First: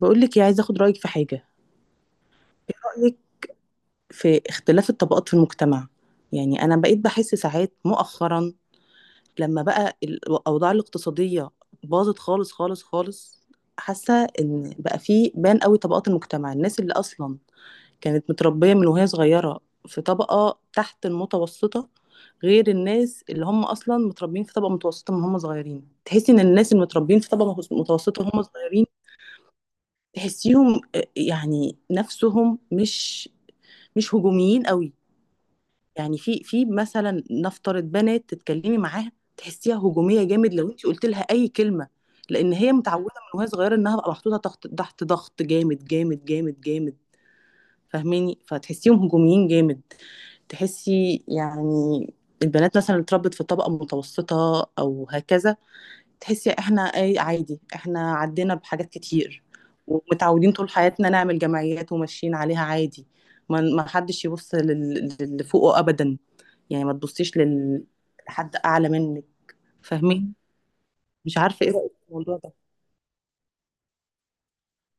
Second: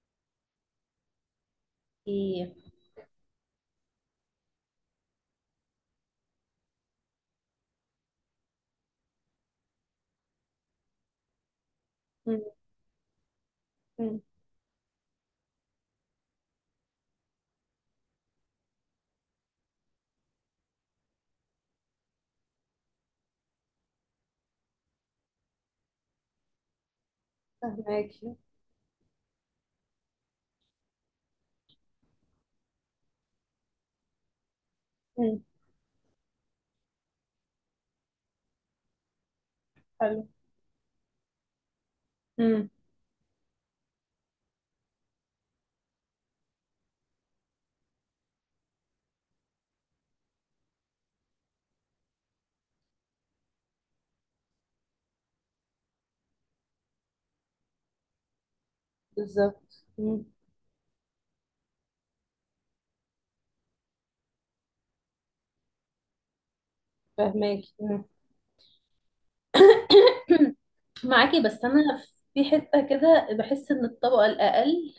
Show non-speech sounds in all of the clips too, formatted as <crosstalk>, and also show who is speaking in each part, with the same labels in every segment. Speaker 1: بقول لك ايه، عايزه اخد رايك في حاجه.
Speaker 2: ايه.
Speaker 1: رايك في اختلاف الطبقات في المجتمع. يعني انا بقيت بحس ساعات مؤخرا لما بقى الاوضاع الاقتصاديه باظت
Speaker 2: مم.
Speaker 1: خالص خالص خالص. حاسه
Speaker 2: مم.
Speaker 1: ان بقى في بان قوي طبقات المجتمع، الناس اللي اصلا كانت متربيه من وهي صغيره في طبقه تحت المتوسطه غير الناس اللي هم اصلا متربيين في طبقه متوسطه من هم صغيرين. تحسي ان الناس المتربيين في طبقه متوسطه
Speaker 2: فهماكي.
Speaker 1: وهم صغيرين تحسيهم آه، يعني نفسهم مش هجوميين قوي.
Speaker 2: مم.
Speaker 1: يعني في مثلا نفترض بنات تتكلمي معاها تحسيها هجوميه
Speaker 2: حلو.
Speaker 1: جامد لو انت قلت لها اي كلمه، لان
Speaker 2: مم.
Speaker 1: هي متعوده من وهي صغيره انها بقى محطوطه تحت ضغط جامد جامد جامد جامد. فاهماني، فتحسيهم هجوميين جامد. تحسي يعني البنات مثلا اللي اتربت في طبقه متوسطه او هكذا، تحسي احنا اي عادي، احنا عدينا بحاجات كتير
Speaker 2: بالظبط، مم.
Speaker 1: ومتعودين طول حياتنا نعمل جمعيات وماشيين عليها عادي. ما حدش يبص للي فوقه ابدا. يعني ما تبصيش
Speaker 2: فهماكي، مم.
Speaker 1: لحد اعلى منك. فاهمين.
Speaker 2: <coughs>
Speaker 1: مش
Speaker 2: معاكي، بس
Speaker 1: عارفه ايه
Speaker 2: انا
Speaker 1: رايك في الموضوع
Speaker 2: في
Speaker 1: ده.
Speaker 2: حته كده بحس ان الطبقه الاقل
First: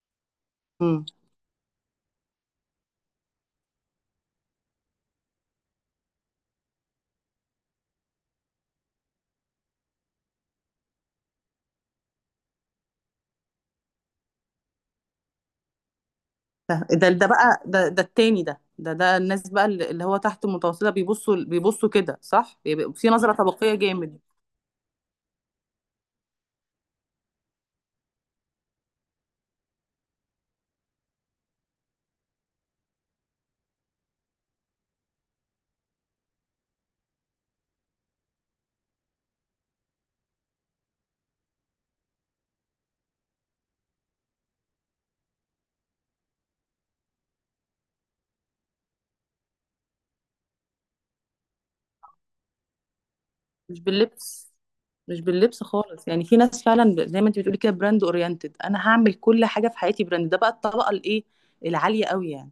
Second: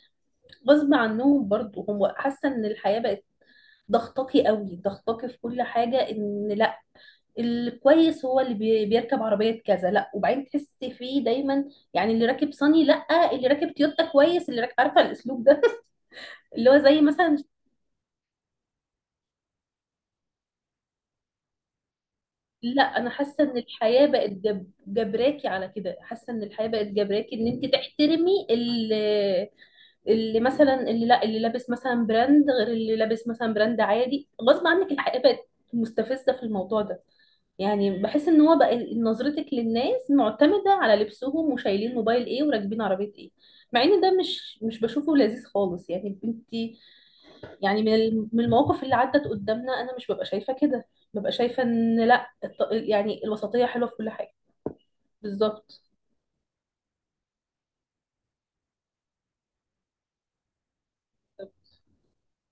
Speaker 2: غصب
Speaker 1: امم.
Speaker 2: عنهم برضو، هم حاسه ان الحياه بقت ضغطاكي قوي، ضغطاكي في كل حاجه. ان لا، الكويس هو اللي بيركب عربيه كذا، لا وبعدين تحسي فيه دايما. يعني اللي راكب صني لا، اللي راكب تويوتا كويس، اللي راكب عارفه الاسلوب ده. <laughs> اللي هو
Speaker 1: ده
Speaker 2: زي مثلا،
Speaker 1: التاني ده الناس بقى اللي هو تحت المتوسطه بيبصوا كده صح،
Speaker 2: لا
Speaker 1: بيبقى
Speaker 2: انا
Speaker 1: في نظره
Speaker 2: حاسه ان
Speaker 1: طبقيه
Speaker 2: الحياه
Speaker 1: جامد.
Speaker 2: بقت جبراكي على كده، حاسه ان الحياه بقت جبراكي ان انت تحترمي اللي لابس مثلا براند، غير اللي لابس مثلا براند عادي، غصب عنك الحياه بقت مستفزه في الموضوع ده. يعني بحس ان هو بقى نظرتك للناس معتمده على لبسهم، وشايلين موبايل ايه، وراكبين عربيه ايه. مع ان ده مش بشوفه لذيذ خالص. يعني انت يعني من من المواقف اللي عدت قدامنا، انا مش ببقى شايفه كده، ببقى شايفه ان لا يعني الوسطيه
Speaker 1: مش
Speaker 2: حلوه في كل حاجه.
Speaker 1: باللبس، مش باللبس
Speaker 2: بالظبط.
Speaker 1: خالص. يعني في ناس فعلا زي ما انت بتقولي كده براند اورينتد، انا هعمل كل حاجه في حياتي براند. ده بقى الطبقه الايه، العاليه قوي يعني.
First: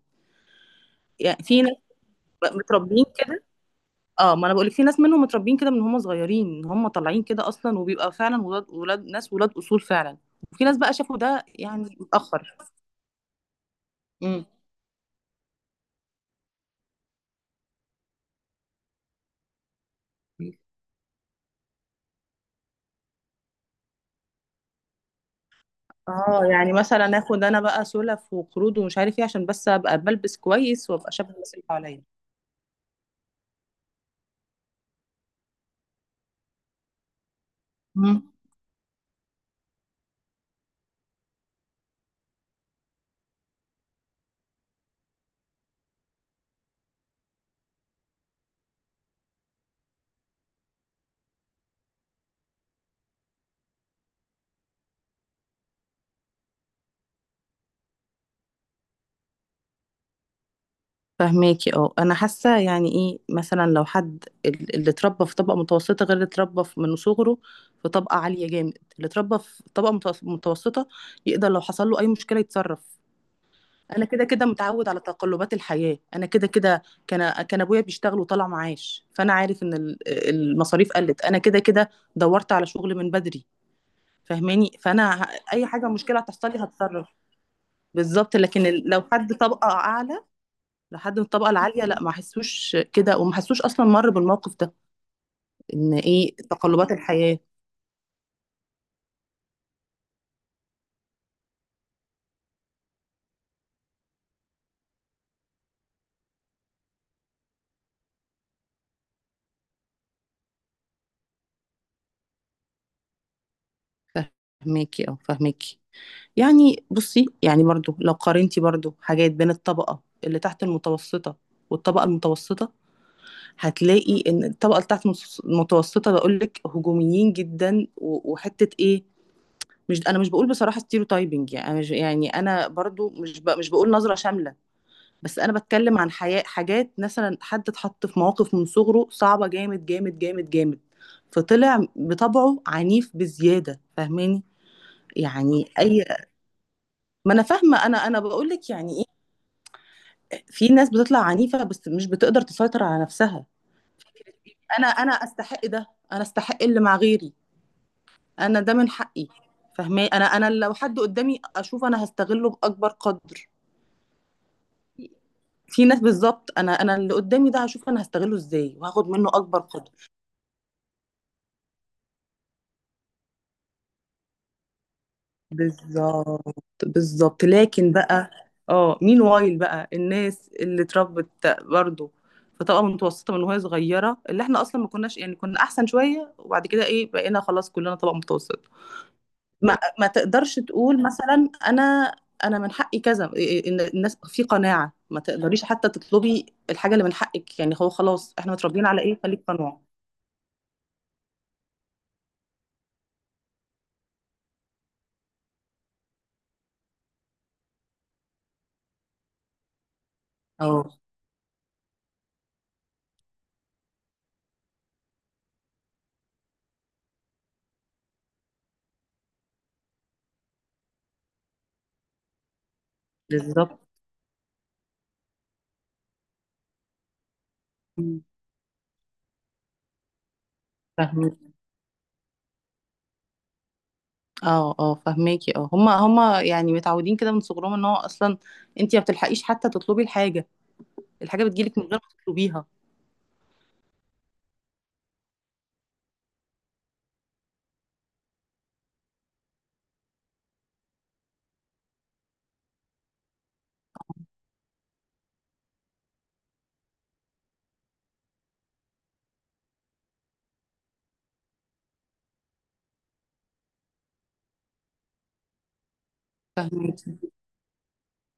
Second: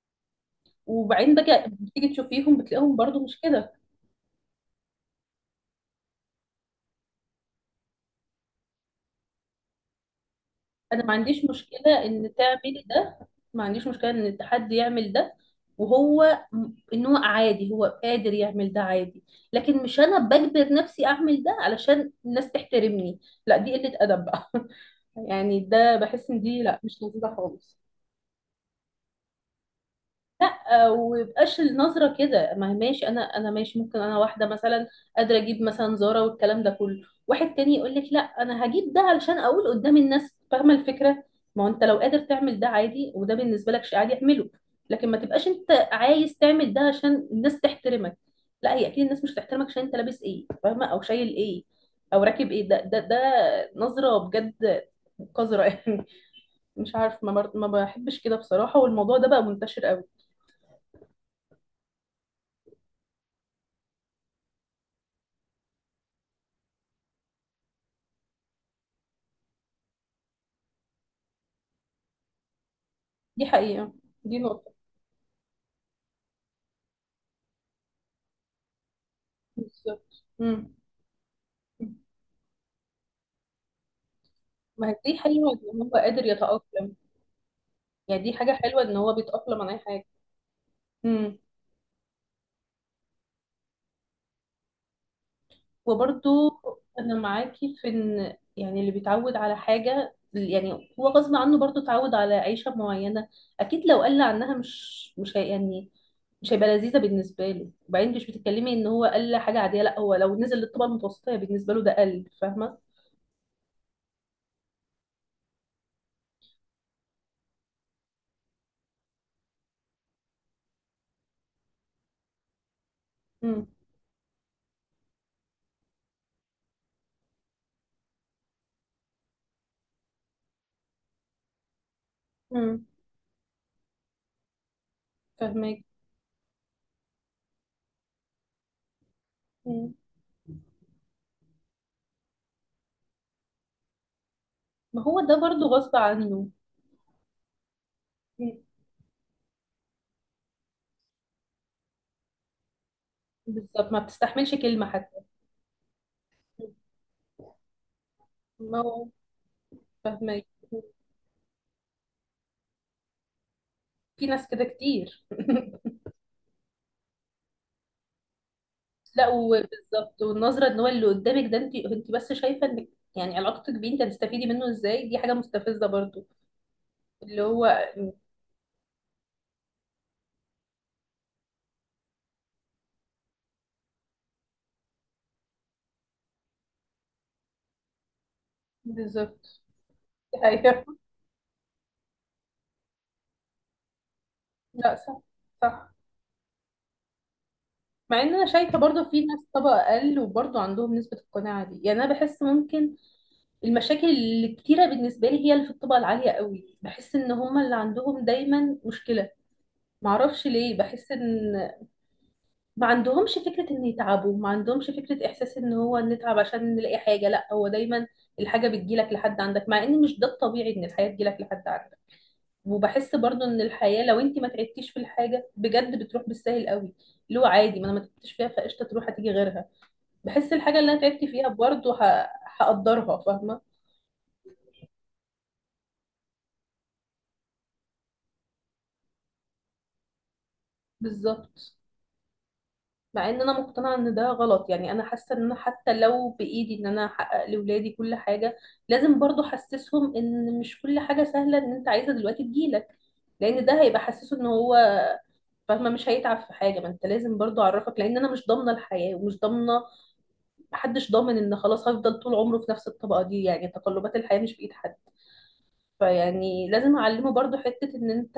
Speaker 2: وبعدين
Speaker 1: يعني في ناس
Speaker 2: بتيجي
Speaker 1: بقى
Speaker 2: تشوفيهم بتلاقيهم
Speaker 1: متربيين
Speaker 2: برضو مش
Speaker 1: كده.
Speaker 2: كده.
Speaker 1: اه ما انا بقول لك، في ناس منهم متربيين كده من هم صغيرين ان هم طالعين كده اصلا، وبيبقى فعلا ولاد ولاد ناس ولاد اصول فعلا. وفي ناس بقى
Speaker 2: انا ما
Speaker 1: شافوا ده
Speaker 2: عنديش
Speaker 1: يعني
Speaker 2: مشكله ان
Speaker 1: متاخر.
Speaker 2: تعملي ده، ما عنديش مشكله ان
Speaker 1: امم.
Speaker 2: الحد يعمل ده، وهو ان هو عادي، هو قادر يعمل ده عادي. لكن مش انا بجبر نفسي اعمل ده علشان الناس تحترمني، لا دي قله ادب بقى. <laughs> يعني ده بحس ان
Speaker 1: اه
Speaker 2: دي
Speaker 1: يعني
Speaker 2: لا مش
Speaker 1: مثلا
Speaker 2: لذيذه
Speaker 1: اخد انا
Speaker 2: خالص.
Speaker 1: بقى سلف وقروض ومش عارف ايه عشان بس ابقى بلبس
Speaker 2: لا
Speaker 1: كويس
Speaker 2: آه،
Speaker 1: وابقى شبه الناس
Speaker 2: ويبقاش
Speaker 1: اللي حواليا.
Speaker 2: النظره كده. ما هي ماشي، انا ماشي، ممكن انا واحده مثلا قادره اجيب مثلا زاره والكلام ده كله، واحد تاني يقول لك لا انا هجيب ده علشان اقول قدام الناس، فاهمه الفكره. ما هو انت لو قادر تعمل ده عادي، وده بالنسبه لك شيء عادي اعمله، لكن ما تبقاش انت عايز تعمل ده عشان الناس تحترمك. لا، هي اكيد الناس مش هتحترمك عشان انت لابس ايه، فاهمه، او شايل ايه، او راكب ايه. ده ده ده نظره بجد قذره يعني. <laughs> مش عارف، ما بحبش كده بصراحه، والموضوع ده بقى منتشر قوي.
Speaker 1: فهماكي. اه انا حاسه يعني ايه، مثلا لو حد اللي اتربى في طبقه متوسطه غير اللي اتربى من صغره في طبقه عاليه جامد، اللي اتربى في طبقه متوسطه يقدر لو حصل له اي مشكله يتصرف.
Speaker 2: دي حقيقة.
Speaker 1: انا كده
Speaker 2: دي
Speaker 1: كده
Speaker 2: نقطة.
Speaker 1: متعود على تقلبات الحياه، انا كده كده كان ابويا بيشتغل وطلع معاش فانا عارف ان
Speaker 2: بالظبط، مم.
Speaker 1: المصاريف قلت، انا كده كده دورت على شغل من بدري. فاهماني.
Speaker 2: ما هي دي حلوة
Speaker 1: اي
Speaker 2: إن
Speaker 1: حاجه
Speaker 2: هو
Speaker 1: مشكله
Speaker 2: قادر
Speaker 1: هتحصل لي
Speaker 2: يتأقلم.
Speaker 1: هتصرف.
Speaker 2: يعني دي
Speaker 1: بالظبط.
Speaker 2: حاجة
Speaker 1: لكن
Speaker 2: حلوة إن
Speaker 1: لو
Speaker 2: هو
Speaker 1: حد
Speaker 2: بيتأقلم
Speaker 1: طبقه
Speaker 2: على أي حاجة.
Speaker 1: اعلى، لحد من
Speaker 2: مم.
Speaker 1: الطبقه العاليه، لا ما حسوش كده وما حسوش اصلا مر بالموقف ده، ان ايه
Speaker 2: وبرضو
Speaker 1: تقلبات
Speaker 2: أنا
Speaker 1: الحياه.
Speaker 2: معاكي في إن يعني اللي بيتعود على حاجة، يعني هو غصب عنه برضو اتعود على عيشة معينة، أكيد لو قل عنها مش هي يعني، مش هيبقى لذيذة بالنسبة له. وبعدين مش بتتكلمي إن هو قل حاجة عادية، لأ هو لو نزل للطبقة المتوسطة هي بالنسبة له ده قل، فاهمة؟
Speaker 1: فهماكي او فهماكي. يعني بصي، يعني برضو لو قارنتي برضو حاجات بين الطبقه اللي تحت المتوسطه والطبقه المتوسطه،
Speaker 2: مم.
Speaker 1: هتلاقي ان الطبقه اللي تحت المتوسطه بقول لك هجوميين جدا وحته ايه. مش انا مش بقول بصراحه ستيريوتايبنج، يعني أنا مش- يعني انا
Speaker 2: مم.
Speaker 1: برضو مش بقول نظره شامله. بس انا
Speaker 2: فاهمك.
Speaker 1: بتكلم عن حياة، حاجات مثلا حد اتحط في مواقف من صغره صعبة جامد
Speaker 2: مم.
Speaker 1: جامد جامد جامد، فطلع بطبعه عنيف بزيادة. فاهماني.
Speaker 2: ما هو ده
Speaker 1: يعني
Speaker 2: برضو غصب
Speaker 1: اي.
Speaker 2: عنه.
Speaker 1: ما انا فاهمة، انا بقول
Speaker 2: مم.
Speaker 1: لك يعني ايه، في ناس بتطلع عنيفة بس مش بتقدر تسيطر على نفسها.
Speaker 2: بالظبط، ما بتستحملش
Speaker 1: انا
Speaker 2: كلمة
Speaker 1: انا
Speaker 2: حتى.
Speaker 1: استحق ده، انا استحق
Speaker 2: مم.
Speaker 1: اللي مع غيري، انا ده
Speaker 2: ما
Speaker 1: من
Speaker 2: هو
Speaker 1: حقي. فاهماني. انا
Speaker 2: فاهمك.
Speaker 1: انا لو حد قدامي اشوف انا هستغله باكبر قدر.
Speaker 2: في ناس كده كتير.
Speaker 1: في
Speaker 2: <laughs>
Speaker 1: ناس، بالظبط. انا اللي قدامي ده هشوف انا هستغله ازاي وهاخد
Speaker 2: لا
Speaker 1: منه اكبر قدر.
Speaker 2: وبالظبط، والنظرة ان هو اللي قدامك ده، انت بس شايفة انك يعني علاقتك بيه انت هتستفيدي منه ازاي، دي حاجة مستفزة برضو.
Speaker 1: بالظبط.
Speaker 2: اللي
Speaker 1: بالظبط
Speaker 2: هو
Speaker 1: لكن بقى، اه مين وايل بقى الناس اللي اتربت برضه في طبقه متوسطه من وهي صغيره، اللي احنا اصلا ما كناش يعني كنا احسن شويه وبعد كده ايه بقينا خلاص كلنا طبقه متوسطه.
Speaker 2: بالظبط.
Speaker 1: ما
Speaker 2: <laughs>
Speaker 1: تقدرش
Speaker 2: ايوه.
Speaker 1: تقول مثلا انا، انا من حقي كذا إيه، إن الناس في قناعه
Speaker 2: لا صح.
Speaker 1: ما تقدريش حتى
Speaker 2: صح.
Speaker 1: تطلبي الحاجه اللي من حقك، يعني هو
Speaker 2: مع
Speaker 1: خلاص
Speaker 2: ان انا
Speaker 1: احنا
Speaker 2: شايفة
Speaker 1: متربيين على
Speaker 2: برضو
Speaker 1: ايه،
Speaker 2: في ناس
Speaker 1: خليك
Speaker 2: طبقة
Speaker 1: قنوع.
Speaker 2: اقل وبرضو عندهم نسبة القناعة دي. يعني انا بحس ممكن المشاكل الكتيرة بالنسبة لي، هي اللي في الطبقة العالية قوي، بحس ان هما اللي عندهم دايما مشكلة. معرفش ليه
Speaker 1: اه
Speaker 2: بحس ان ما عندهمش فكرة ان يتعبوا، ما عندهمش فكرة احساس ان هو نتعب عشان نلاقي حاجة، لا هو دايما الحاجة بتجيلك لحد عندك، مع ان مش ده الطبيعي ان الحياة تجيلك لحد عندك. وبحس برضو ان
Speaker 1: بالظبط.
Speaker 2: الحياة لو انت ما تعبتيش في الحاجة بجد بتروح بالسهل قوي، اللي هو عادي ما انا ما تعبتش فيها، فقشطة تروح هتيجي غيرها. بحس الحاجة اللي انا تعبت فيها برضو هقدرها، فاهمة.
Speaker 1: اه اه فهماكي. اه هما يعني متعودين كده من صغرهم، ان هو اصلا انت ما بتلحقيش حتى تطلبي الحاجه، الحاجه
Speaker 2: بالظبط.
Speaker 1: بتجيلك من غير ما تطلبيها.
Speaker 2: مع ان انا مقتنعه ان ده غلط. يعني انا حاسه ان انا حتى لو بايدي ان انا احقق لاولادي كل حاجه، لازم برضو احسسهم ان مش كل حاجه سهله، ان انت عايزه دلوقتي تجيلك، لان ده هيبقى حسسه ان هو فاهمه مش هيتعب في حاجه. ما انت لازم برضو اعرفك، لان انا مش ضامنه الحياه، ومش ضامنه، محدش ضامن ان خلاص هفضل طول عمره في نفس الطبقه دي. يعني تقلبات الحياه مش بايد حد، فيعني لازم
Speaker 1: فهماكي.
Speaker 2: اعلمه برضو حتة ان انت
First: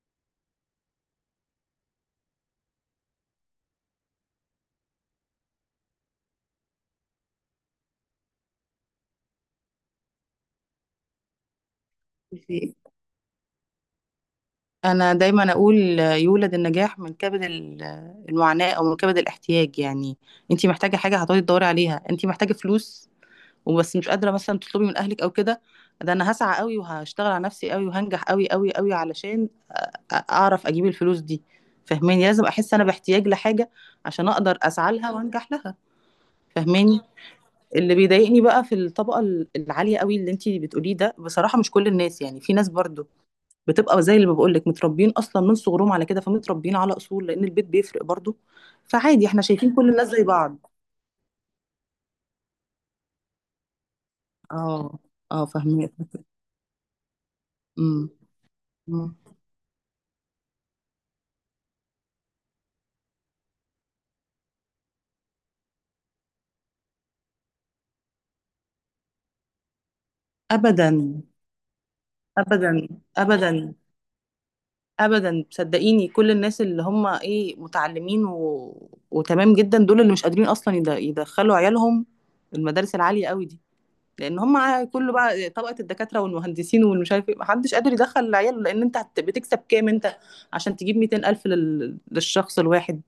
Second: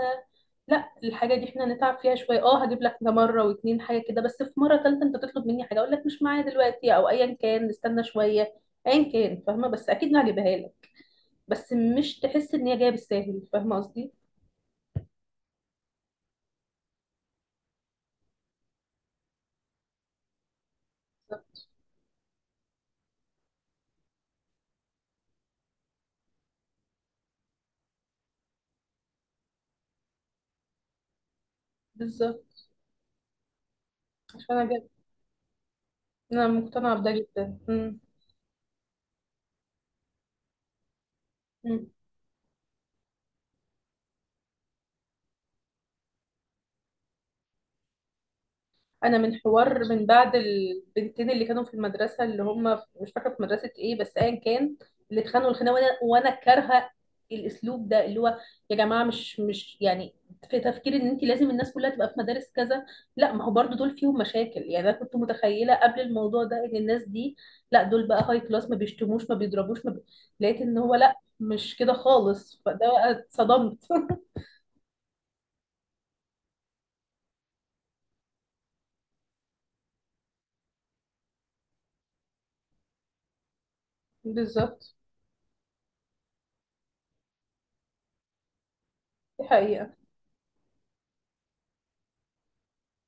Speaker 2: لا، الحاجة دي احنا هنتعب فيها شوية، اه هجيب لك ده مرة واتنين حاجة كده، بس في مرة تالتة انت تطلب مني حاجة اقول لك مش معايا دلوقتي، او ايا كان نستنى شوية، ايا كان، فاهمة، بس اكيد هجيبها لك، بس مش تحس ان هي جاية بالساهل، فاهمة قصدي.
Speaker 1: انا دايما اقول آه، يولد النجاح من كبد المعاناه، او من كبد الاحتياج. يعني انت محتاجه حاجه هتقعدي تدوري عليها، انت محتاجه فلوس وبس مش قادره مثلا تطلبي من اهلك او كده، ده انا هسعى قوي وهشتغل على نفسي قوي وهنجح قوي قوي قوي علشان اعرف اجيب الفلوس دي. فاهماني، لازم
Speaker 2: بالظبط.
Speaker 1: احس انا باحتياج لحاجه عشان
Speaker 2: عشان
Speaker 1: اقدر
Speaker 2: انا
Speaker 1: اسعى
Speaker 2: جاية،
Speaker 1: لها وانجح لها.
Speaker 2: انا مقتنعة
Speaker 1: فاهماني.
Speaker 2: بده جدا،
Speaker 1: اللي
Speaker 2: مم.
Speaker 1: بيضايقني بقى في الطبقه العاليه قوي اللي انتي بتقوليه ده، بصراحه مش
Speaker 2: مم.
Speaker 1: كل الناس يعني، في ناس برضو بتبقى زي اللي بقول لك متربيين اصلا من صغرهم على كده، فمتربيين على اصول لان البيت بيفرق برضو،
Speaker 2: انا
Speaker 1: فعادي
Speaker 2: من
Speaker 1: احنا شايفين كل
Speaker 2: حوار من
Speaker 1: الناس زي
Speaker 2: بعد
Speaker 1: بعض.
Speaker 2: البنتين اللي كانوا في المدرسه، اللي هم مش فاكره في مدرسه ايه، بس ايا كان،
Speaker 1: اه
Speaker 2: اللي
Speaker 1: اه
Speaker 2: اتخانقوا الخناقه، وانا
Speaker 1: فاهمك.
Speaker 2: وانا كارهه الاسلوب ده،
Speaker 1: امم.
Speaker 2: اللي هو يا جماعه،
Speaker 1: أمم.
Speaker 2: مش يعني في تفكير ان انت لازم الناس كلها تبقى في مدارس كذا. لا، ما هو برضو دول فيهم مشاكل. يعني انا كنت متخيله قبل الموضوع ده ان الناس دي، لا دول بقى هاي كلاس، ما بيشتموش، ما بيضربوش، ما بي... لقيت ان هو لا،
Speaker 1: ابدا.
Speaker 2: مش كده خالص. فده
Speaker 1: ابدا.
Speaker 2: بقى
Speaker 1: ابدا.
Speaker 2: اتصدمت. <laughs>
Speaker 1: ابدا صدقيني، كل الناس اللي هم ايه متعلمين وتمام جدا دول اللي مش قادرين اصلا يدخلوا عيالهم المدارس العاليه قوي دي، لان هم
Speaker 2: بالظبط.
Speaker 1: كله بقى طبقه الدكاتره والمهندسين والمش عارف ايه، محدش قادر يدخل عياله، لان انت
Speaker 2: دي
Speaker 1: بتكسب كام
Speaker 2: حقيقه.
Speaker 1: انت عشان تجيب 200 الف للشخص الواحد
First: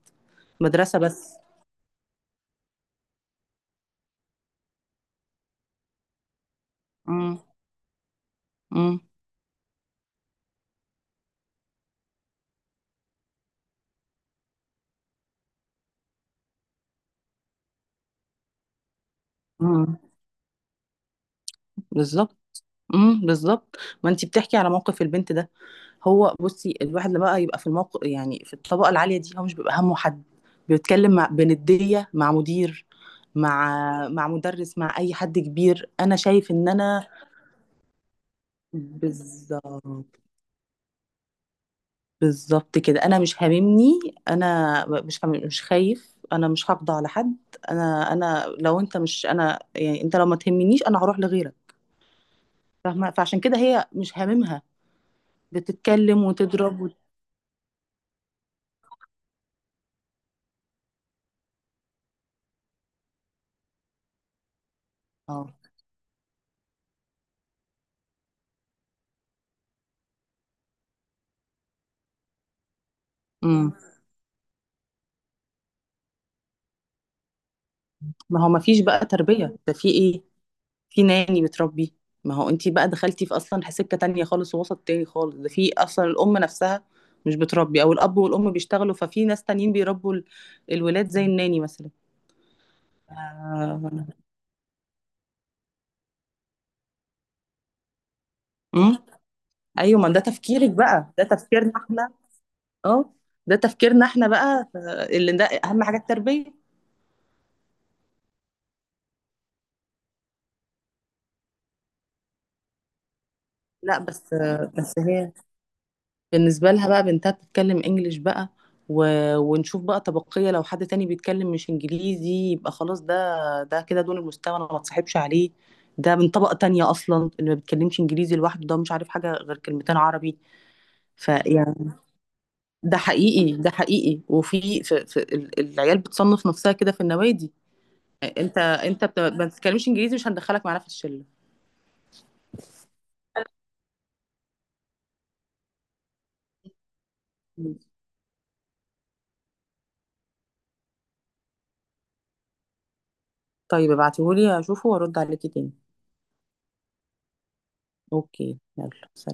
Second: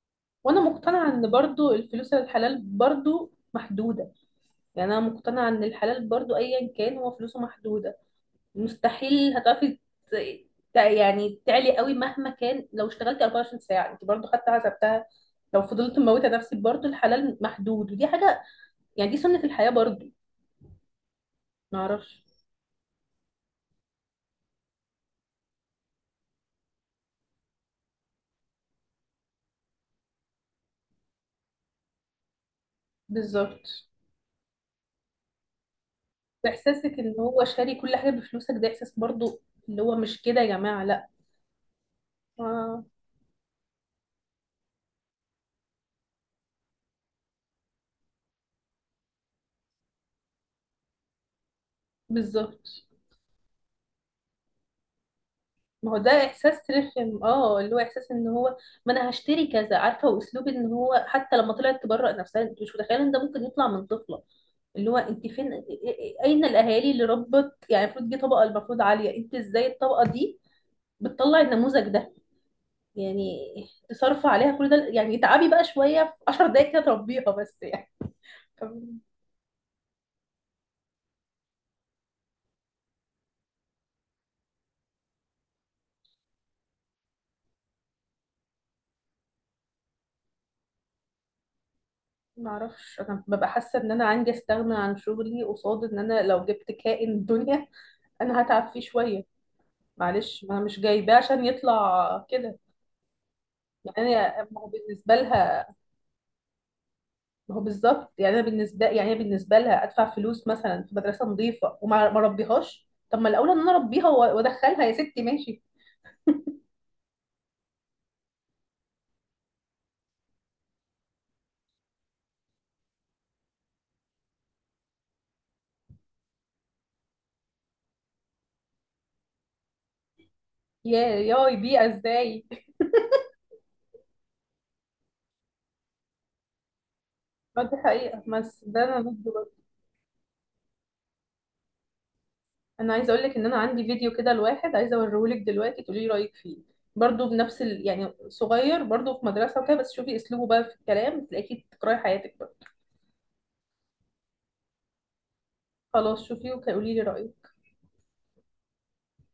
Speaker 2: وانا
Speaker 1: مدرسه
Speaker 2: مقتنعه ان
Speaker 1: بس.
Speaker 2: برضو الفلوس الحلال برضو محدوده، يعني انا مقتنعه ان الحلال برضو ايا كان هو
Speaker 1: امم.
Speaker 2: فلوسه محدوده،
Speaker 1: امم.
Speaker 2: مستحيل هتعرفي ت- يعني تعلي قوي مهما كان. لو اشتغلتي 24 ساعه انت برضو حتى حسبتها، لو فضلت مموته نفسك برضو الحلال محدود، ودي حاجه يعني دي سنه الحياه
Speaker 1: امم
Speaker 2: برضو، معرفش.
Speaker 1: بالظبط. بالظبط. ما انت بتحكي على موقف البنت ده. هو بصي الواحد لما بقى يبقى في الموقف، يعني في الطبقه العاليه دي، هو مش بيبقى همه حد، بيتكلم مع بنديه، مع مدير،
Speaker 2: بالظبط.
Speaker 1: مع مدرس، مع اي حد كبير، انا شايف ان
Speaker 2: احساسك
Speaker 1: انا،
Speaker 2: ان هو شاري كل حاجه بفلوسك، ده احساس برضو اللي هو
Speaker 1: بالظبط،
Speaker 2: مش كده يا جماعه، لا.
Speaker 1: بالظبط
Speaker 2: آه.
Speaker 1: كده. انا مش هاممني، انا مش خايف، انا مش هقضى على حد. انا لو انت مش انا، يعني انت لو ما تهمنيش انا هروح لغيرك.
Speaker 2: بالظبط،
Speaker 1: فاهمه. فعشان كده هي مش هاممها،
Speaker 2: ما هو ده
Speaker 1: بتتكلم
Speaker 2: احساس
Speaker 1: وتضرب
Speaker 2: رخم. اه، اللي هو احساس ان هو ما انا هشتري كذا، عارفه، واسلوب ان هو حتى لما طلعت تبرأ نفسها، انت مش متخيله ان ده ممكن يطلع من طفله. اللي هو انت فين
Speaker 1: اه.
Speaker 2: اين الاهالي اللي ربت؟ يعني المفروض دي طبقه المفروض عاليه، انت ازاي الطبقه دي بتطلع النموذج ده؟ يعني
Speaker 1: امم.
Speaker 2: تصرف عليها كل ده، يعني اتعبي بقى شويه في 10 دقايق كده تربيها بس يعني.
Speaker 1: ما هو ما فيش
Speaker 2: فم-
Speaker 1: بقى تربيه، ده في ايه، في ناني بتربي. ما هو انت بقى دخلتي في اصلا سكه تانية خالص ووسط تاني خالص، ده في اصلا الام نفسها مش بتربي، او الاب والام بيشتغلوا ففي ناس تانيين بيربوا الولاد زي الناني مثلا.
Speaker 2: ما اعرفش، انا ببقى حاسه ان انا عندي استغنى عن شغلي قصاد ان انا لو جبت كائن الدنيا انا هتعب فيه
Speaker 1: آه.
Speaker 2: شويه.
Speaker 1: ايوه ما ده
Speaker 2: معلش ما انا
Speaker 1: تفكيرك
Speaker 2: مش
Speaker 1: بقى،
Speaker 2: جايباه
Speaker 1: ده
Speaker 2: عشان
Speaker 1: تفكيرنا احنا.
Speaker 2: يطلع كده.
Speaker 1: اه ده تفكيرنا احنا
Speaker 2: ما هو
Speaker 1: بقى
Speaker 2: بالنسبه
Speaker 1: اللي ده
Speaker 2: لها،
Speaker 1: اهم حاجه التربيه.
Speaker 2: ما هو بالظبط، يعني انا بالنسبه، يعني هي بالنسبه لها ادفع فلوس مثلا في مدرسه نظيفه وما ما ربيهاش، طب ما الاولى ان انا
Speaker 1: لا
Speaker 2: اربيها
Speaker 1: بس،
Speaker 2: وادخلها يا
Speaker 1: بس
Speaker 2: ستي
Speaker 1: هي
Speaker 2: ماشي.
Speaker 1: بالنسبه لها بقى بنتها بتتكلم انجليش بقى و... ونشوف بقى طبقيه، لو حد تاني بيتكلم مش انجليزي يبقى خلاص ده، ده كده دون المستوى انا ما اتصاحبش عليه، ده من طبقه تانية اصلا، اللي ما بيتكلمش انجليزي لوحده ده مش عارف حاجه غير كلمتين عربي.
Speaker 2: يا ياي، بيئه
Speaker 1: فيعني
Speaker 2: ازاي!
Speaker 1: ده حقيقي، ده حقيقي، وفي العيال بتصنف نفسها كده في النوادي.
Speaker 2: ما دي حقيقه،
Speaker 1: انت
Speaker 2: بس ده انا
Speaker 1: انت
Speaker 2: ضده
Speaker 1: ما
Speaker 2: برضه.
Speaker 1: بتتكلمش انجليزي مش هندخلك معانا في الشله.
Speaker 2: انا عايزه اقول لك ان انا عندي فيديو كده لواحد، عايزه اوريه لك دلوقتي تقولي لي رايك فيه، برضه بنفس
Speaker 1: مم.
Speaker 2: يعني صغير برضه في مدرسه وكده، بس شوفي اسلوبه بقى في الكلام، تلاقيكي تكرهي حياتك بقى.
Speaker 1: طيب ابعتيهولي اشوفه وارد عليكي تاني.
Speaker 2: خلاص شوفي وقولي لي رايك.
Speaker 1: اوكي يلا.